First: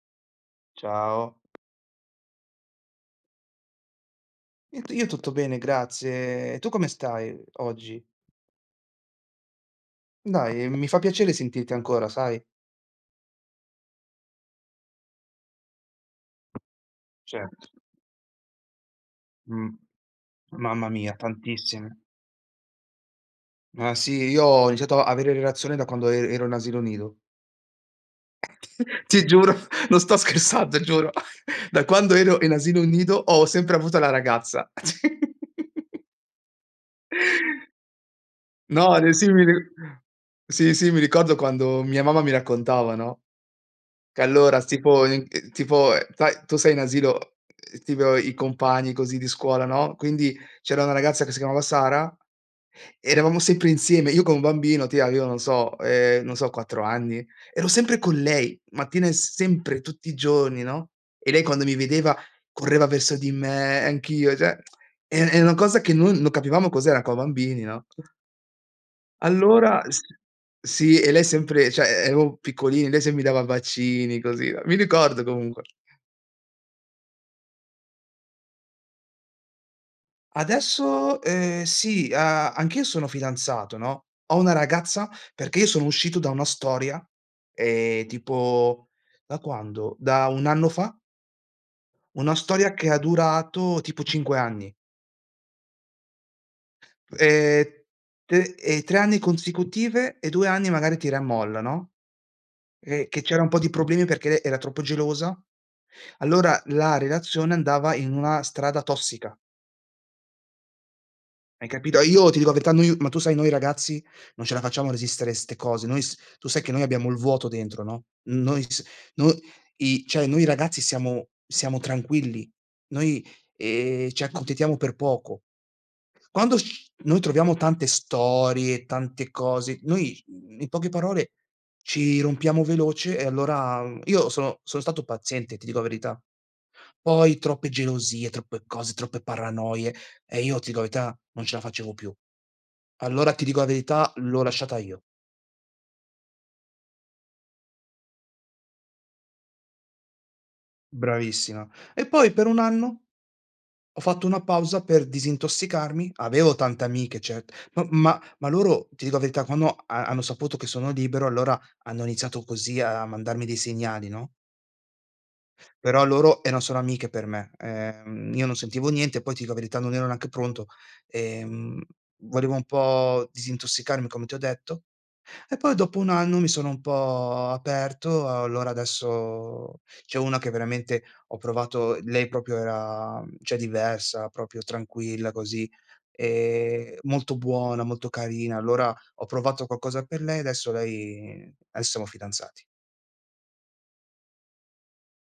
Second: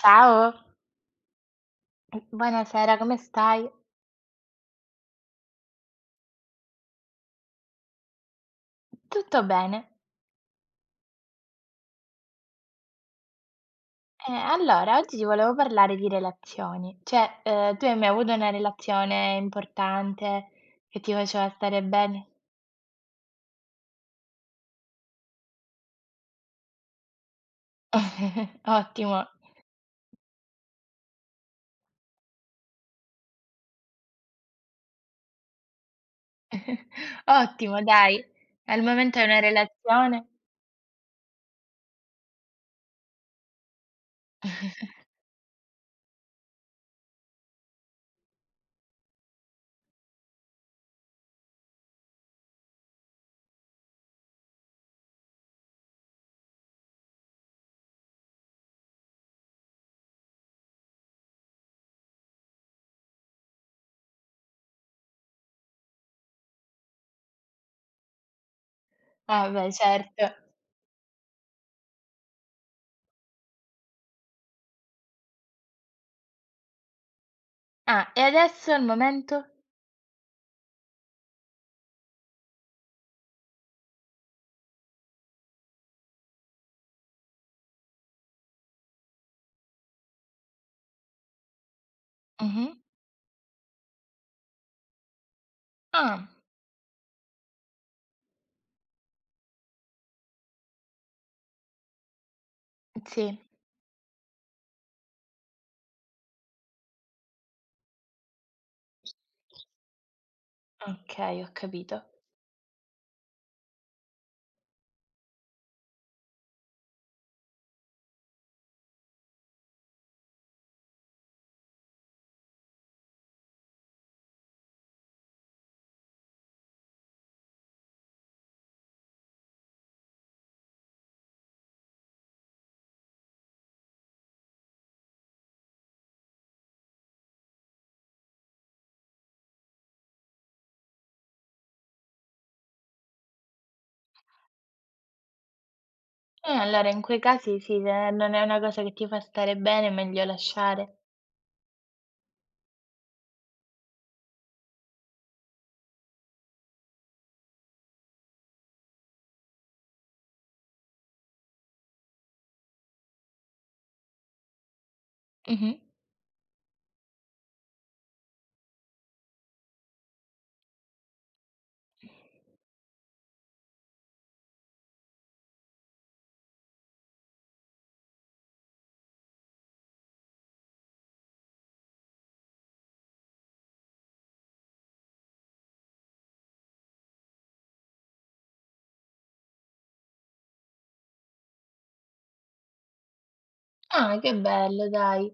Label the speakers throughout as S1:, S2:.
S1: Ciao,
S2: Ciao.
S1: buonasera, come stai?
S2: Io tutto bene, grazie. E tu come stai oggi?
S1: Tutto bene.
S2: Dai, mi fa piacere sentirti ancora, sai?
S1: Allora, oggi ti volevo parlare di relazioni. Cioè,
S2: Cioè,
S1: tu hai mai avuto una relazione
S2: mhmm,
S1: importante
S2: mamma
S1: che ti
S2: mia,
S1: faceva stare
S2: tantissime.
S1: bene?
S2: Ma sì, io ho iniziato a avere relazioni da quando ero in asilo nido.
S1: Ottimo,
S2: Ti giuro, non sto scherzando, giuro. Da quando ero in asilo nido ho sempre avuto la ragazza.
S1: ottimo dai. Al
S2: No, ne
S1: momento hai
S2: sì,
S1: una
S2: mi ri
S1: relazione?
S2: sì, sì, mi ricordo quando mia mamma mi raccontava, no? Che allora s tipo in tipo sai tu sei in asilo, tipo i compagni così di scuola, no, quindi c'era una ragazza che si chiamava Sara, eravamo sempre insieme, io con un bambino ti avevo, non so 4 anni, ero sempre con lei, mattina e s sempre, tutti i giorni, no, e lei quando mi vedeva correva verso di me, anch'io, cioè è una cosa che non capivamo cos'era co' bambini, no?
S1: Ah beh,
S2: Allora s
S1: certo.
S2: Sì, e lei sempre cioè, e ero piccolini, lei se mi dava bacini così, no, mi ricordo comunque.
S1: Ah, e adesso al momento?
S2: Adesso, sì, a anch'io sono fidanzato, no, ho una ragazza perché io sono uscito da una storia, tipo da quando? Da 1 anno fa, una
S1: Mh-mh.
S2: storia che ha durato tipo 5 anni.
S1: Ah,
S2: Ehm, te 3 anni consecutive e 2 anni magari tira e molla, no, che
S1: sì.
S2: c'era un po' di problemi perché era troppo gelosa. Allora la relazione andava in una strada tossica,
S1: Okay, ho
S2: hai capito?
S1: capito.
S2: E io ti dico la verità, noi ma tu sai noi ragazzi non ce la facciamo a resistere 'ste cose. Noi s Tu sai che noi abbiamo il vuoto dentro, no, noi s noi i cioè noi ragazzi siamo tranquilli, noi, ci accontentiamo per poco. Quando sc noi troviamo tante storie, tante cose, noi, in poche parole ci rompiamo veloce e allora io sono stato paziente, ti dico la verità. Poi troppe gelosie, troppe cose, troppe paranoie e io ti dico la verità, non ce la facevo più. Allora ti dico la verità, l'ho lasciata io.
S1: Allora in quei casi sì, se non è una cosa che ti fa stare bene è meglio lasciare.
S2: Bravissima. E poi per un anno ho fatto una pausa per disintossicarmi, avevo tante amiche cert ma loro, ti dico la verità, quando ha hanno saputo che sono libero, allora hanno iniziato così a mandarmi dei segnali, no,
S1: Mh-mh.
S2: però loro erano solo amiche per me. Io non sentivo niente, poi ti dico la verità non ero neanche pronto. Ehm, Volevo un po' disintossicarmi come ti ho detto. E poi dopo 1 anno mi sono un po' aperto, allora adesso c'è una che veramente ho provato, lei proprio era cioè diversa, proprio tranquilla così, molto buona, molto carina. Allora ho provato qualcosa per lei, adesso siamo fidanzati.
S1: Ah, che bello dai.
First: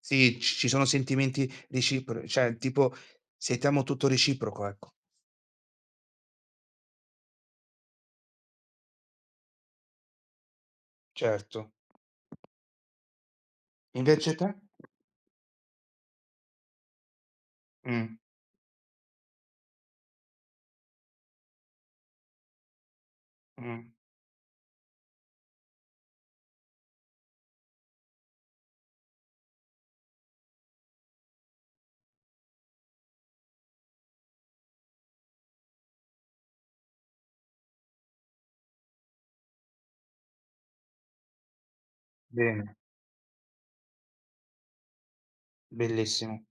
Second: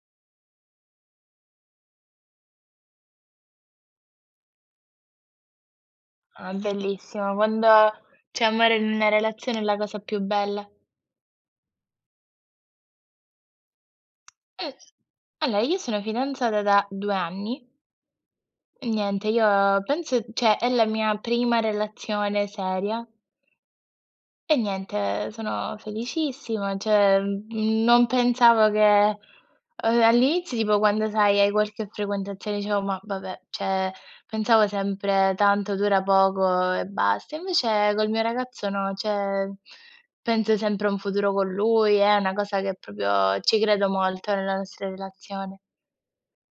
S2: Sì, c ci sono sentimenti recipro cioè tipo sentiamo tutto reciproco, ecco.
S1: Ah, bellissimo. Quando c'è amore in una relazione è la cosa più bella.
S2: Certo. Invece te?
S1: S Allora, io sono fidanzata da 2 anni
S2: Mh,
S1: e niente, io penso, cioè è la mia prima relazione seria.
S2: mh,
S1: E niente, sono felicissima. Cioè, non pensavo che, all'inizio, tipo quando sai hai qualche frequentazione, dicevo: "Ma vabbè", cioè pensavo sempre: "Tanto dura poco e basta". Invece col mio ragazzo no, cioè penso sempre a un futuro con lui, è una cosa che
S2: bene,
S1: proprio ci credo molto nella nostra relazione.
S2: bellissimo.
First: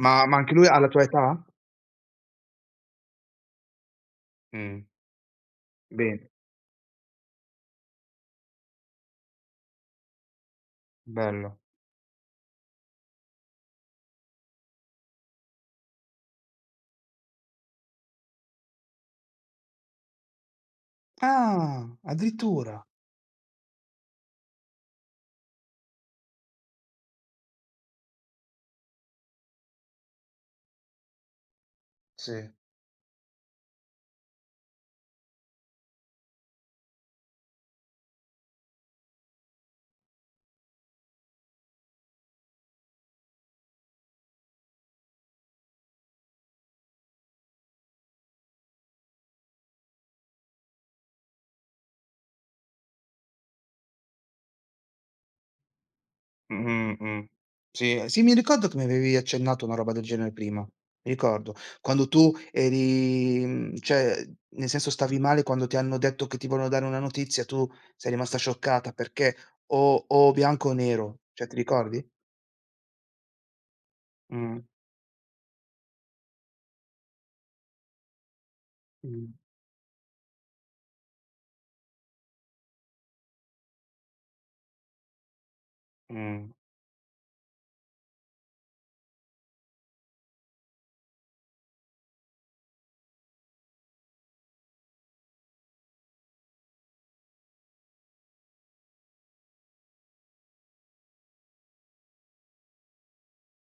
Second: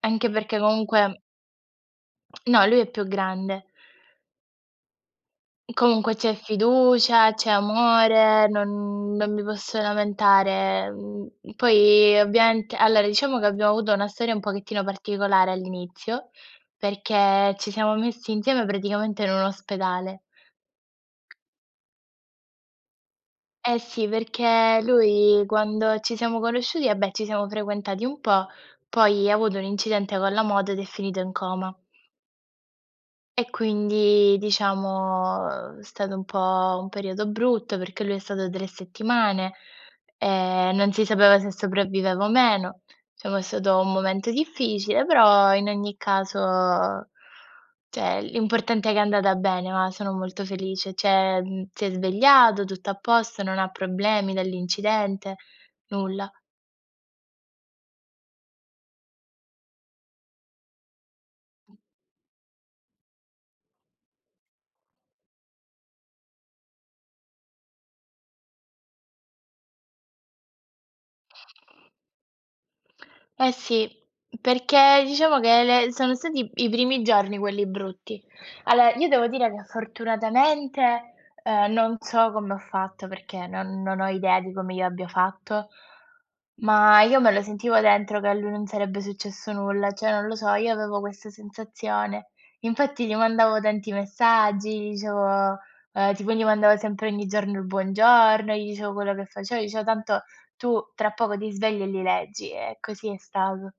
S2: Ma
S1: Anche
S2: ma anche
S1: perché
S2: lui ha la
S1: comunque
S2: tua età?
S1: no, lui è più grande.
S2: Mh.
S1: Comunque
S2: Bene,
S1: c'è fiducia, c'è amore, non mi posso lamentare. Mhmm,
S2: bello.
S1: poi ovviamente allora diciamo che abbiamo avuto una storia un pochettino particolare all'inizio, perché ci siamo messi insieme praticamente in un ospedale.
S2: Ah, addirittura.
S1: Eh sì, perché lui quando ci siamo conosciuti, vabbè, ci siamo frequentati un po', poi ha avuto un incidente con la moto ed è finito in coma.
S2: Sì.
S1: E quindi diciamo, è stato un po' un periodo brutto perché lui è stato 3 settimane, non si sapeva se sopravviveva o meno. Diciamo è stato un momento difficile, però in ogni caso cioè l'importante è che è andata bene, ma sono molto felice. Cioè, si è svegliato, tutto a posto, non ha problemi dall'incidente, nulla.
S2: Mh-mh-mh. Sì. Sì, mi ricordo che mi avevi accennato una roba del genere prima, mi ricordo. Quando tu eri cioè, nel senso stavi male quando ti hanno detto che ti vogliono dare una notizia, tu sei rimasta scioccata perché o bianco o nero, cioè ti ricordi?
S1: Eh sì,
S2: Mh.
S1: perché diciamo che le sono stati i primi giorni quelli brutti. Allora, io devo
S2: Mh.
S1: dire che fortunatamente, non so come ho fatto, perché non ho idea di come io abbia fatto,
S2: Mh.
S1: ma io me lo sentivo dentro che a lui non sarebbe successo nulla, cioè non lo so, io avevo questa sensazione. Infatti gli mandavo tanti messaggi, gli dicevo, tipo gli mandavo sempre ogni giorno il buongiorno, gli dicevo quello che facevo, gli dicevo tanto tu tra poco ti svegli e li leggi, e così è stato.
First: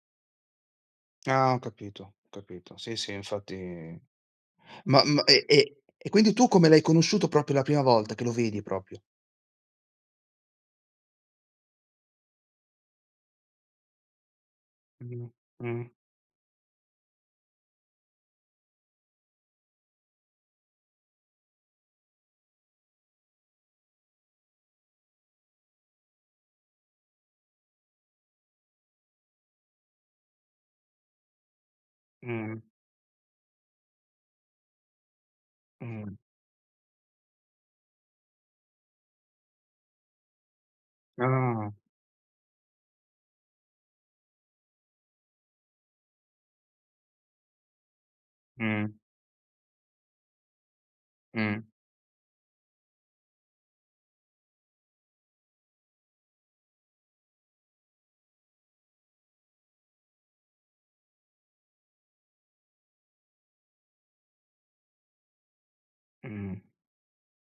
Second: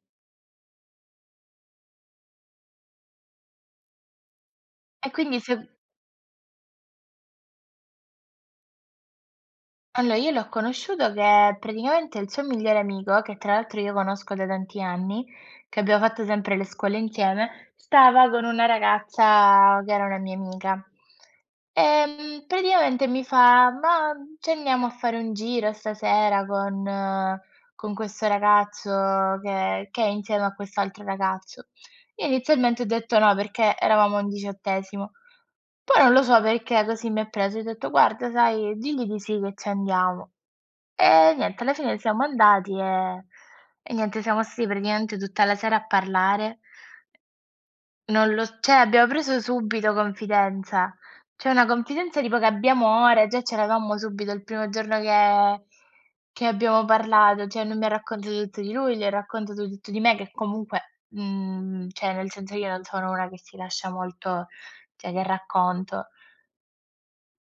S2: Ah, ho capito, ho capito. Sì, sì, infatti ma
S1: E
S2: ma
S1: quindi
S2: e
S1: se
S2: e quindi tu come l'hai conosciuto proprio la prima volta che lo vedi proprio?
S1: Allora io l'ho conosciuto che praticamente il suo migliore amico, che tra l'altro io conosco da tanti anni,
S2: Mh,
S1: che
S2: mh,
S1: abbiamo fatto sempre le scuole insieme, stava con una ragazza che era una mia amica. Praticamente mi fa: "Ma ci andiamo a fare un giro stasera con con questo ragazzo che è insieme a quest'altro ragazzo". Io
S2: mh,
S1: inizialmente ho detto no, perché eravamo a un diciottesimo. Poi non
S2: mh.
S1: lo so perché così mi ha preso e ho detto: "Guarda sai, digli di sì che ci andiamo". E niente,
S2: Ah,
S1: alla fine siamo andati, e niente, siamo stati praticamente tutta la sera a parlare. Non lo s cioè
S2: mh,
S1: abbiamo preso subito confidenza. Cioè
S2: mh,
S1: una confidenza tipo che abbiamo ora, già ce l'avammo subito il primo giorno che abbiamo parlato, cioè non mi ha raccontato tutto di lui, gli ho raccontato tutto di me che comunque, cioè nel senso io non sono una che si lascia molto, cioè che racconto.
S2: mh.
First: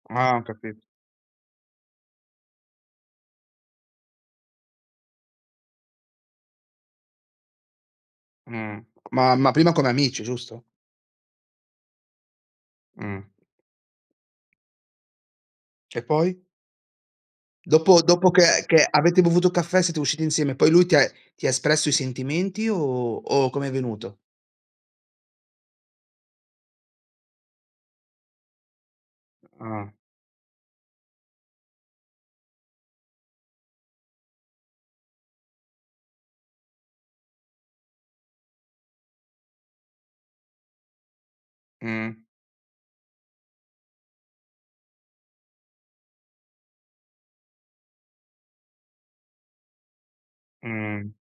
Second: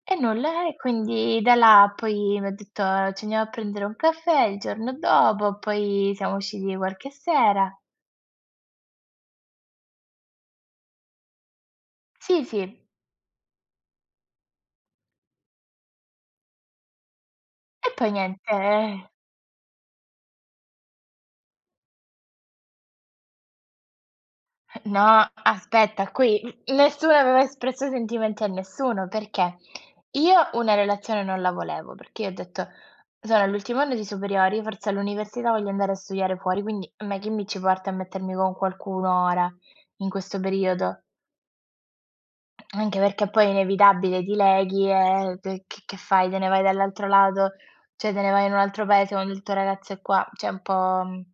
S1: E
S2: Ah, ho
S1: nulla, e
S2: capito.
S1: quindi da là poi mi ha detto: "Ci andiamo a prendere un caffè" il giorno dopo, poi siamo usciti qualche sera.
S2: Mh. Ma prima come amici, giusto?
S1: Sì, sì.
S2: Mh. E poi?
S1: E
S2: Dopo
S1: poi
S2: dopo
S1: niente,
S2: che
S1: eh.
S2: avete bevuto caffè, siete usciti insieme, poi lui ti ha espresso i sentimenti o com'è venuto?
S1: No, aspetta, qui nessuno aveva espresso sentimenti a nessuno, perché
S2: Ah.
S1: io una relazione non la volevo, perché io ho detto: "Sono all'ultimo anno di superiori, forse all'università voglio andare a studiare fuori, quindi a me chi mi ci porta a mettermi con qualcuno ora, in questo periodo?"
S2: Mh,
S1: Anche perché poi è inevitabile, dileghi e d che fai? Te ne vai dall'altro lato? Cioè te ne vai in un altro paese quando il tuo ragazzo è qua? Cioè un po',
S2: mh,
S1: mhmm,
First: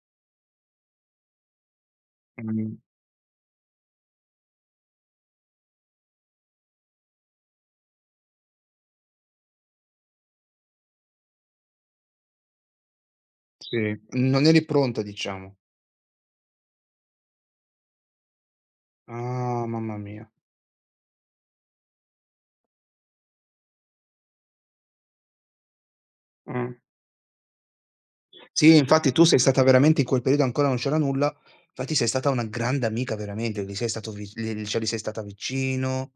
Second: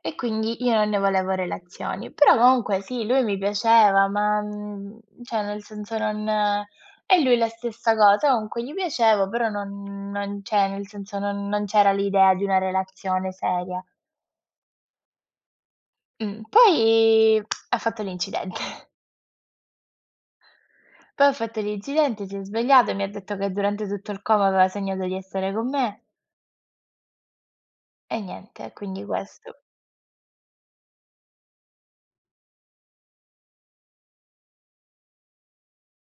S1: e quindi io non ne volevo relazioni. Però
S2: mh.
S1: comunque sì, lui mi piaceva, ma, cioè nel senso non e lui la stessa cosa, comunque gli piacevo, però non cioè nel senso non c'era l'idea di una relazione seria.
S2: Sì. Non eri pronta diciamo.
S1: Poi ha fatto l'incidente.
S2: Ah, mamma mia.
S1: Poi ho fatto l'incidente, si è svegliato e mi ha detto che durante tutto il coma aveva sognato di essere con me
S2: Mh.
S1: e niente,
S2: Sì,
S1: quindi
S2: infatti tu sei
S1: questo.
S2: stata veramente in quel periodo ancora non c'era nulla, infatti sei stata una grande amica veramente, gli sei stato vi li cioè, gli sei stata vicino,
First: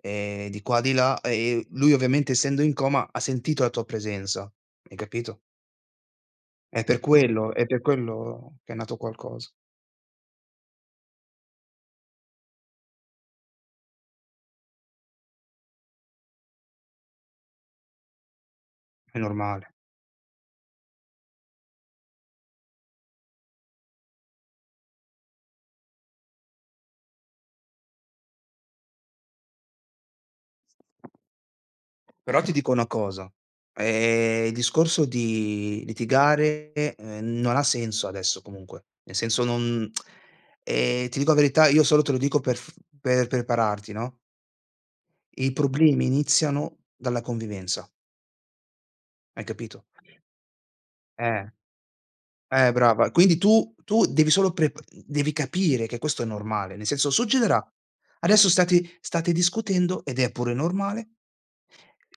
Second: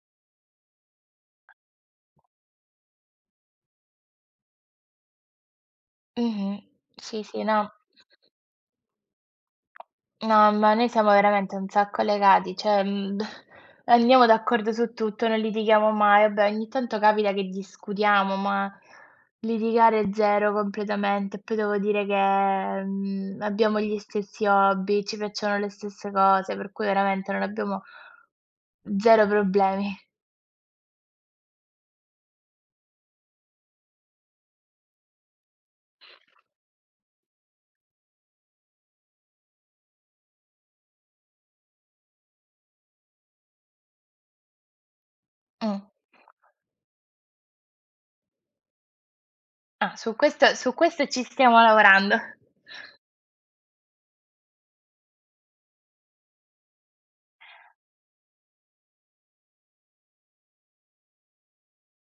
S2: di qua di là, e lui ovviamente essendo in coma ha sentito la tua presenza, hai capito?
S1: Mh-mh.
S2: È per
S1: Sì, sì,
S2: quello è
S1: no.
S2: per quello che è nato qualcosa,
S1: No, ma noi siamo veramente un sacco legati, cioè, andiamo d'accordo su tutto, non litighiamo mai. Vabbè, ogni tanto capita che discutiamo, ma
S2: è normale.
S1: litigare zero completamente. Poi devo dire che, abbiamo gli stessi hobby, ci piacciono le stesse cose, per cui veramente non abbiamo zero problemi.
S2: Però ti dico una cosa, il discorso di litigare, non ha senso adesso comunque, nel senso non ti dico la verità, io solo te lo dico per prepararti, no? I
S1: Mh.
S2: problemi iniziano dalla convivenza, hai capito?
S1: Ah, su questo ci
S2: Eh,
S1: stiamo lavorando.
S2: brava. Quindi tu devi solo prep devi capire che questo è normale, nel senso succederà. Adesso state discutendo ed è pure normale.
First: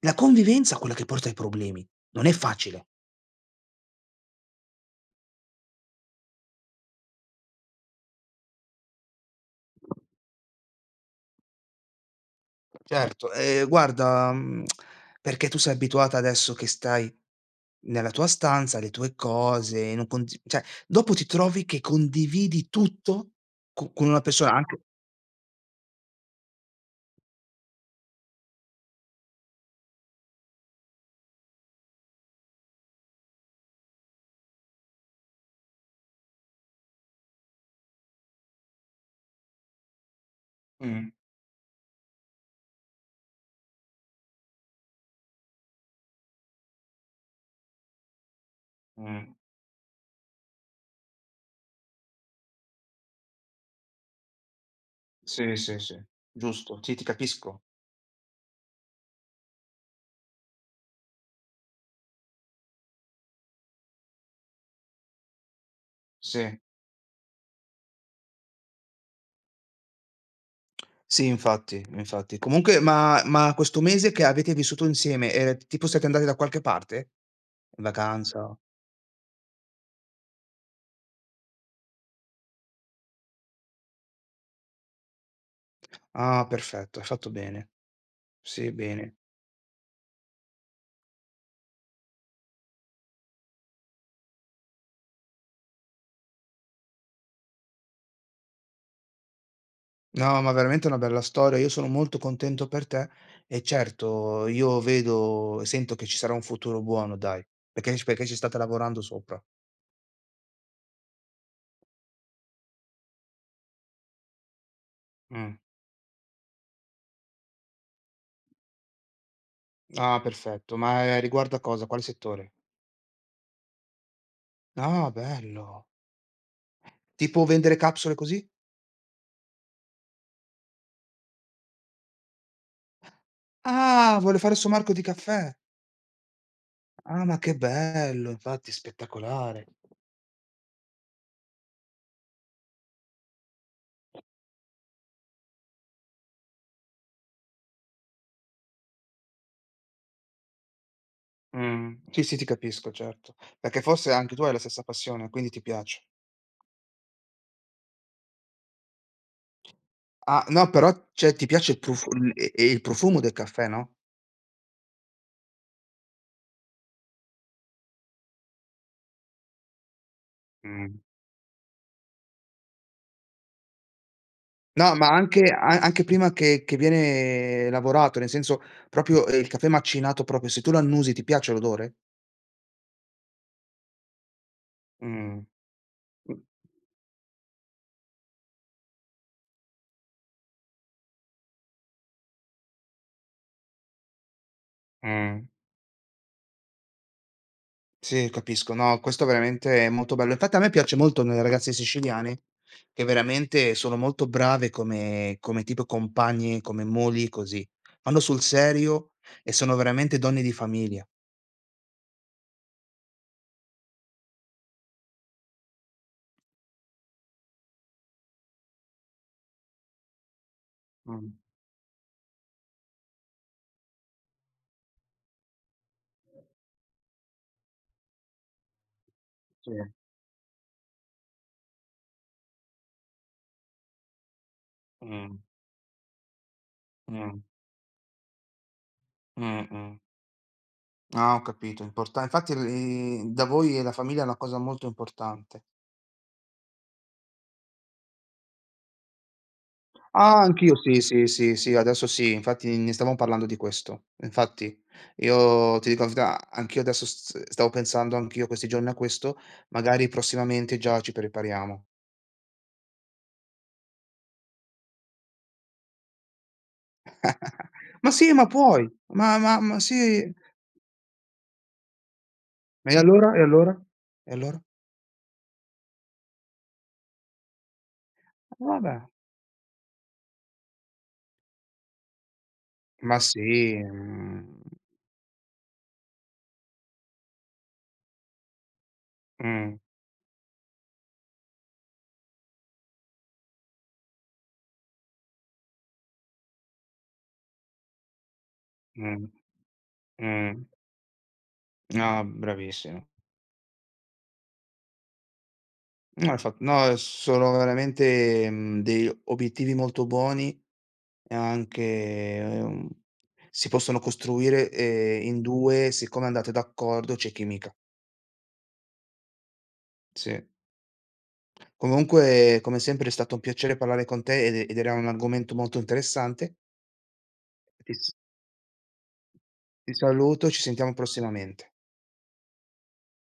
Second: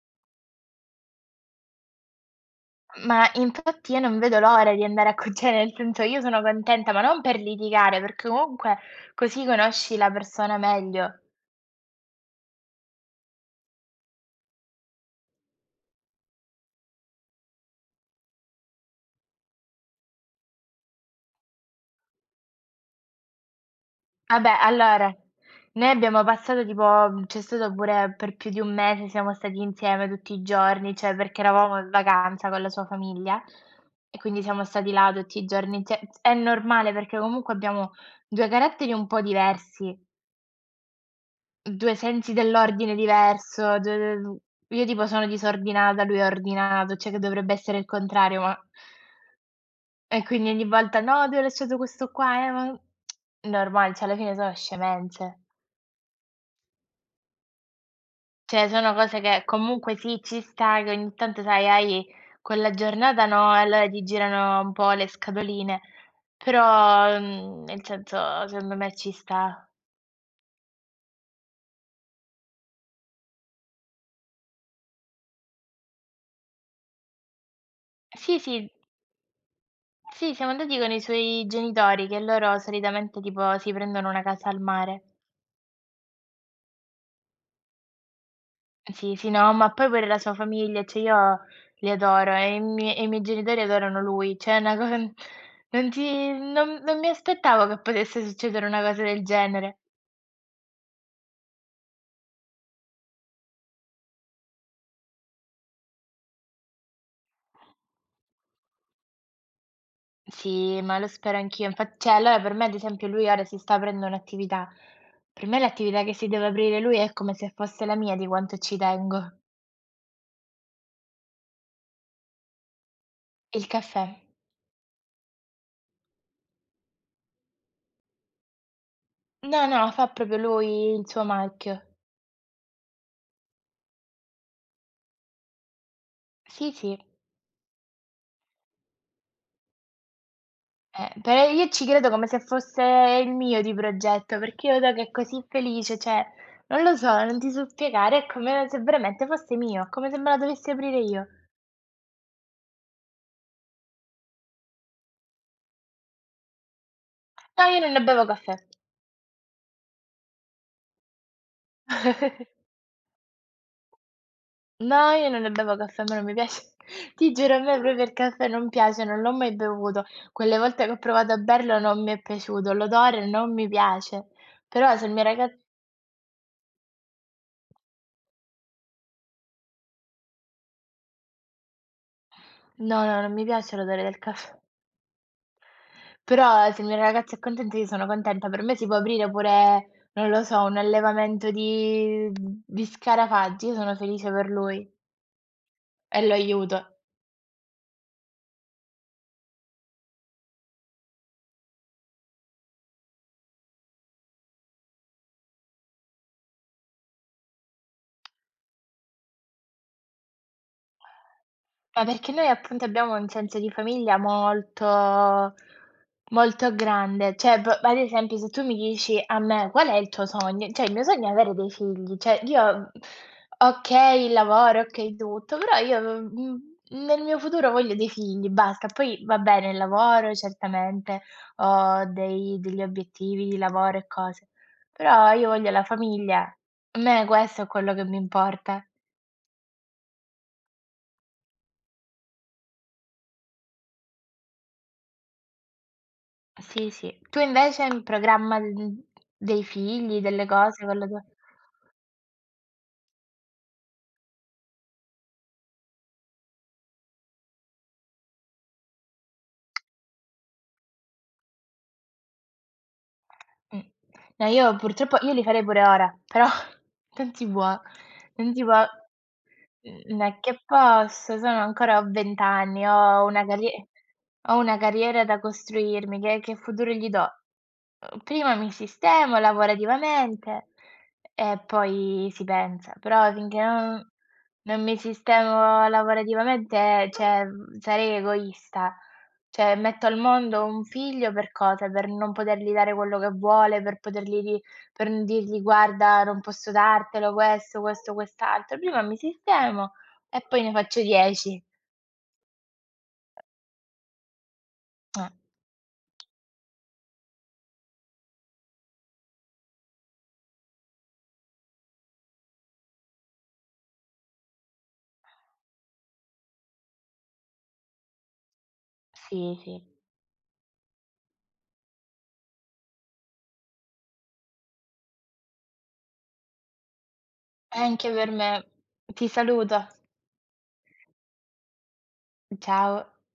S2: La convivenza è quella che porta ai problemi, non è facile.
S1: Ma infatti io non vedo l'ora di andare a cucina, nel senso io sono contenta, ma non per litigare, perché comunque così conosci la persona meglio.
S2: Certo, guarda, perché tu sei abituata adesso che stai nella tua stanza, le tue cose, non condiv cioè dopo ti trovi che condividi tutto co con una persona
S1: Vabbè,
S2: anche.
S1: allora, noi abbiamo passato tipo, c'è stato pure per più di 1 mese, siamo stati insieme tutti i giorni, cioè perché eravamo in vacanza con la sua famiglia e quindi siamo stati là tutti i giorni. Cioè, è normale perché comunque abbiamo 2 caratteri un po' diversi.
S2: Mh,
S1: 2 sensi dell'ordine diverso, 2 d io tipo sono disordinata, lui è ordinato, cioè che dovrebbe essere il contrario, ma
S2: mh.
S1: e quindi ogni volta: "No, ti ho lasciato questo qua, ma" normale, cioè alla fine sono scemenze.
S2: Sì, sì, sì, giusto. Sì, ti capisco.
S1: Cioè sono cose che comunque sì, ci sta che ogni tanto sai hai quella giornata no, e allora ti girano un po' le scatoline,
S2: Sì.
S1: però, nel senso secondo me ci sta.
S2: Sì, infatti, infatti. Comunque, ma questo mese che avete vissuto insieme, tipo siete andati da qualche parte? In
S1: Sì,
S2: vacanza?
S1: sì, Sì, siamo andati con i suoi genitori che loro solitamente tipo si prendono una casa al mare.
S2: Ah, perfetto, hai fatto bene. Sì,
S1: Sì,
S2: bene.
S1: sì, no, ma poi pure la sua famiglia, cioè io li adoro e i miei genitori adorano lui, cioè è una cosa non ti non non mi aspettavo che potesse succedere una cosa del genere.
S2: No, ma veramente una bella storia. Io sono molto contento per te e certo io vedo e sento che ci sarà un futuro buono dai, perché ci state lavorando sopra.
S1: Sì, ma lo spero anch'io. Infat cioè allora per me ad esempio lui ora si sta aprendo un'attività. Per
S2: Mh.
S1: me l'attività che si deve aprire lui è come se fosse la mia di quanto ci tengo.
S2: Ah, perfetto. Ma, riguardo a cosa? Quale settore?
S1: Il caffè.
S2: Ah, bello. Tipo vendere capsule così?
S1: No, no, fa proprio lui il suo marchio.
S2: Ah, vuole fare il suo marco di caffè.
S1: Sì, sì,
S2: Ah, ma che bello, infatti spettacolare.
S1: per io ci credo come se fosse il mio di progetto, perché io vedo che è così felice, cioè non lo so, non ti so spiegare, è come se veramente fosse mio, come se me la dovessi aprire io.
S2: Mh. Sì, sì, ti capisco, certo. Perché forse anche tu hai la stessa passione, quindi ti piace.
S1: No, io non ne bevo caffè.
S2: Ah, no, però cioè ti piace il profu l e il profumo del caffè, no?
S1: No, io non ne bevo caffè, a me non mi piace. Ti giuro, a me proprio il caffè non piace, non l'ho mai bevuto. Quelle volte
S2: Mh.
S1: che ho provato a berlo non mi è piaciuto, l'odore non mi piace.
S2: No,
S1: Però se
S2: ma
S1: il mio
S2: anche
S1: ragaz
S2: a anche prima che viene lavorato, nel senso proprio, il caffè macinato proprio, se tu lo annusi ti piace l'odore?
S1: no, no, non mi piace l'odore del caffè.
S2: Mh.
S1: Però se il mio ragazzo è contento io sono contenta. Per me si può aprire pure, non lo so, un allevamento di scarafaggi, io sono felice per lui
S2: Mh.
S1: e lo aiuto.
S2: Sì, capisco. No, questo veramente è molto bello. Infatti a me piace molto nelle ragazze siciliane, che veramente sono molto brave come tipo compagne, come mogli, così. Vanno sul serio e sono veramente donne di famiglia.
S1: Ma perché noi appunto abbiamo un senso di famiglia molto molto grande. Cioè, p ad esempio se tu mi dici a me: "Qual è il tuo sogno?" Cioè il mio sogno
S2: Mh,
S1: è avere dei figli. Cioè io, okay il lavoro, okay tutto, però io, nel mio futuro voglio dei figli, basta. Poi va bene
S2: sì.
S1: il lavoro certamente, ho dei degli obiettivi di lavoro e cose, però
S2: Mh,
S1: io voglio la famiglia. A me
S2: mh,
S1: questo è quello che mi importa.
S2: mh, mh. Ah, ho capito, importa infatti l i da voi e la famiglia è una cosa molto importante.
S1: Sì, sì. Tu invece hai in programma, dei figli,
S2: Ah,
S1: delle
S2: anch'io
S1: cose con
S2: sì,
S1: la tua.
S2: sì, sì, sì, adesso sì, infatti ne stavamo parlando di questo. Infatti io ti dico la verità, anch'io adesso s stavo pensando anch'io questi giorni a questo, magari prossimamente già ci prepariamo.
S1: Mh. No, io purtroppo io li farei pure ora, però non si può,
S2: Ma sì, ma
S1: non si può.
S2: puoi, ma
S1: N
S2: sì.
S1: è che posso, sono ancora, ho 20 anni,
S2: E allora? E allora? E
S1: ho
S2: allora?
S1: una carriera da costruirmi, che futuro gli do? Prima mi
S2: Vabbè.
S1: sistemo lavorativamente e poi si pensa,
S2: Ma
S1: però
S2: sì,
S1: finché non
S2: mhmm,
S1: non mi sistemo lavorativamente, cioè, sarei egoista. Cioè,
S2: mh,
S1: metto al mondo un figlio per cosa? Per non potergli dare quello che vuole, per potergli di per n dirgli: "Guarda, non posso dartelo questo, questo, quest'altro". Prima mi
S2: mh,
S1: sistemo e
S2: mh.
S1: poi ne faccio 10.
S2: No, bravissimo.
S1: Eh,
S2: No, infa no, sono veramente, degli obiettivi molto buoni. E anche, si possono costruire, in 2 siccome andate d'accordo c'è chimica.
S1: sì, sì.
S2: Sì. Comunque come sempre è stato un piacere parlare con te ed era un argomento molto interessante. Ti s
S1: Anche per me. Ti saluto.
S2: Ti saluto, ci sentiamo prossimamente.
S1: Ciao.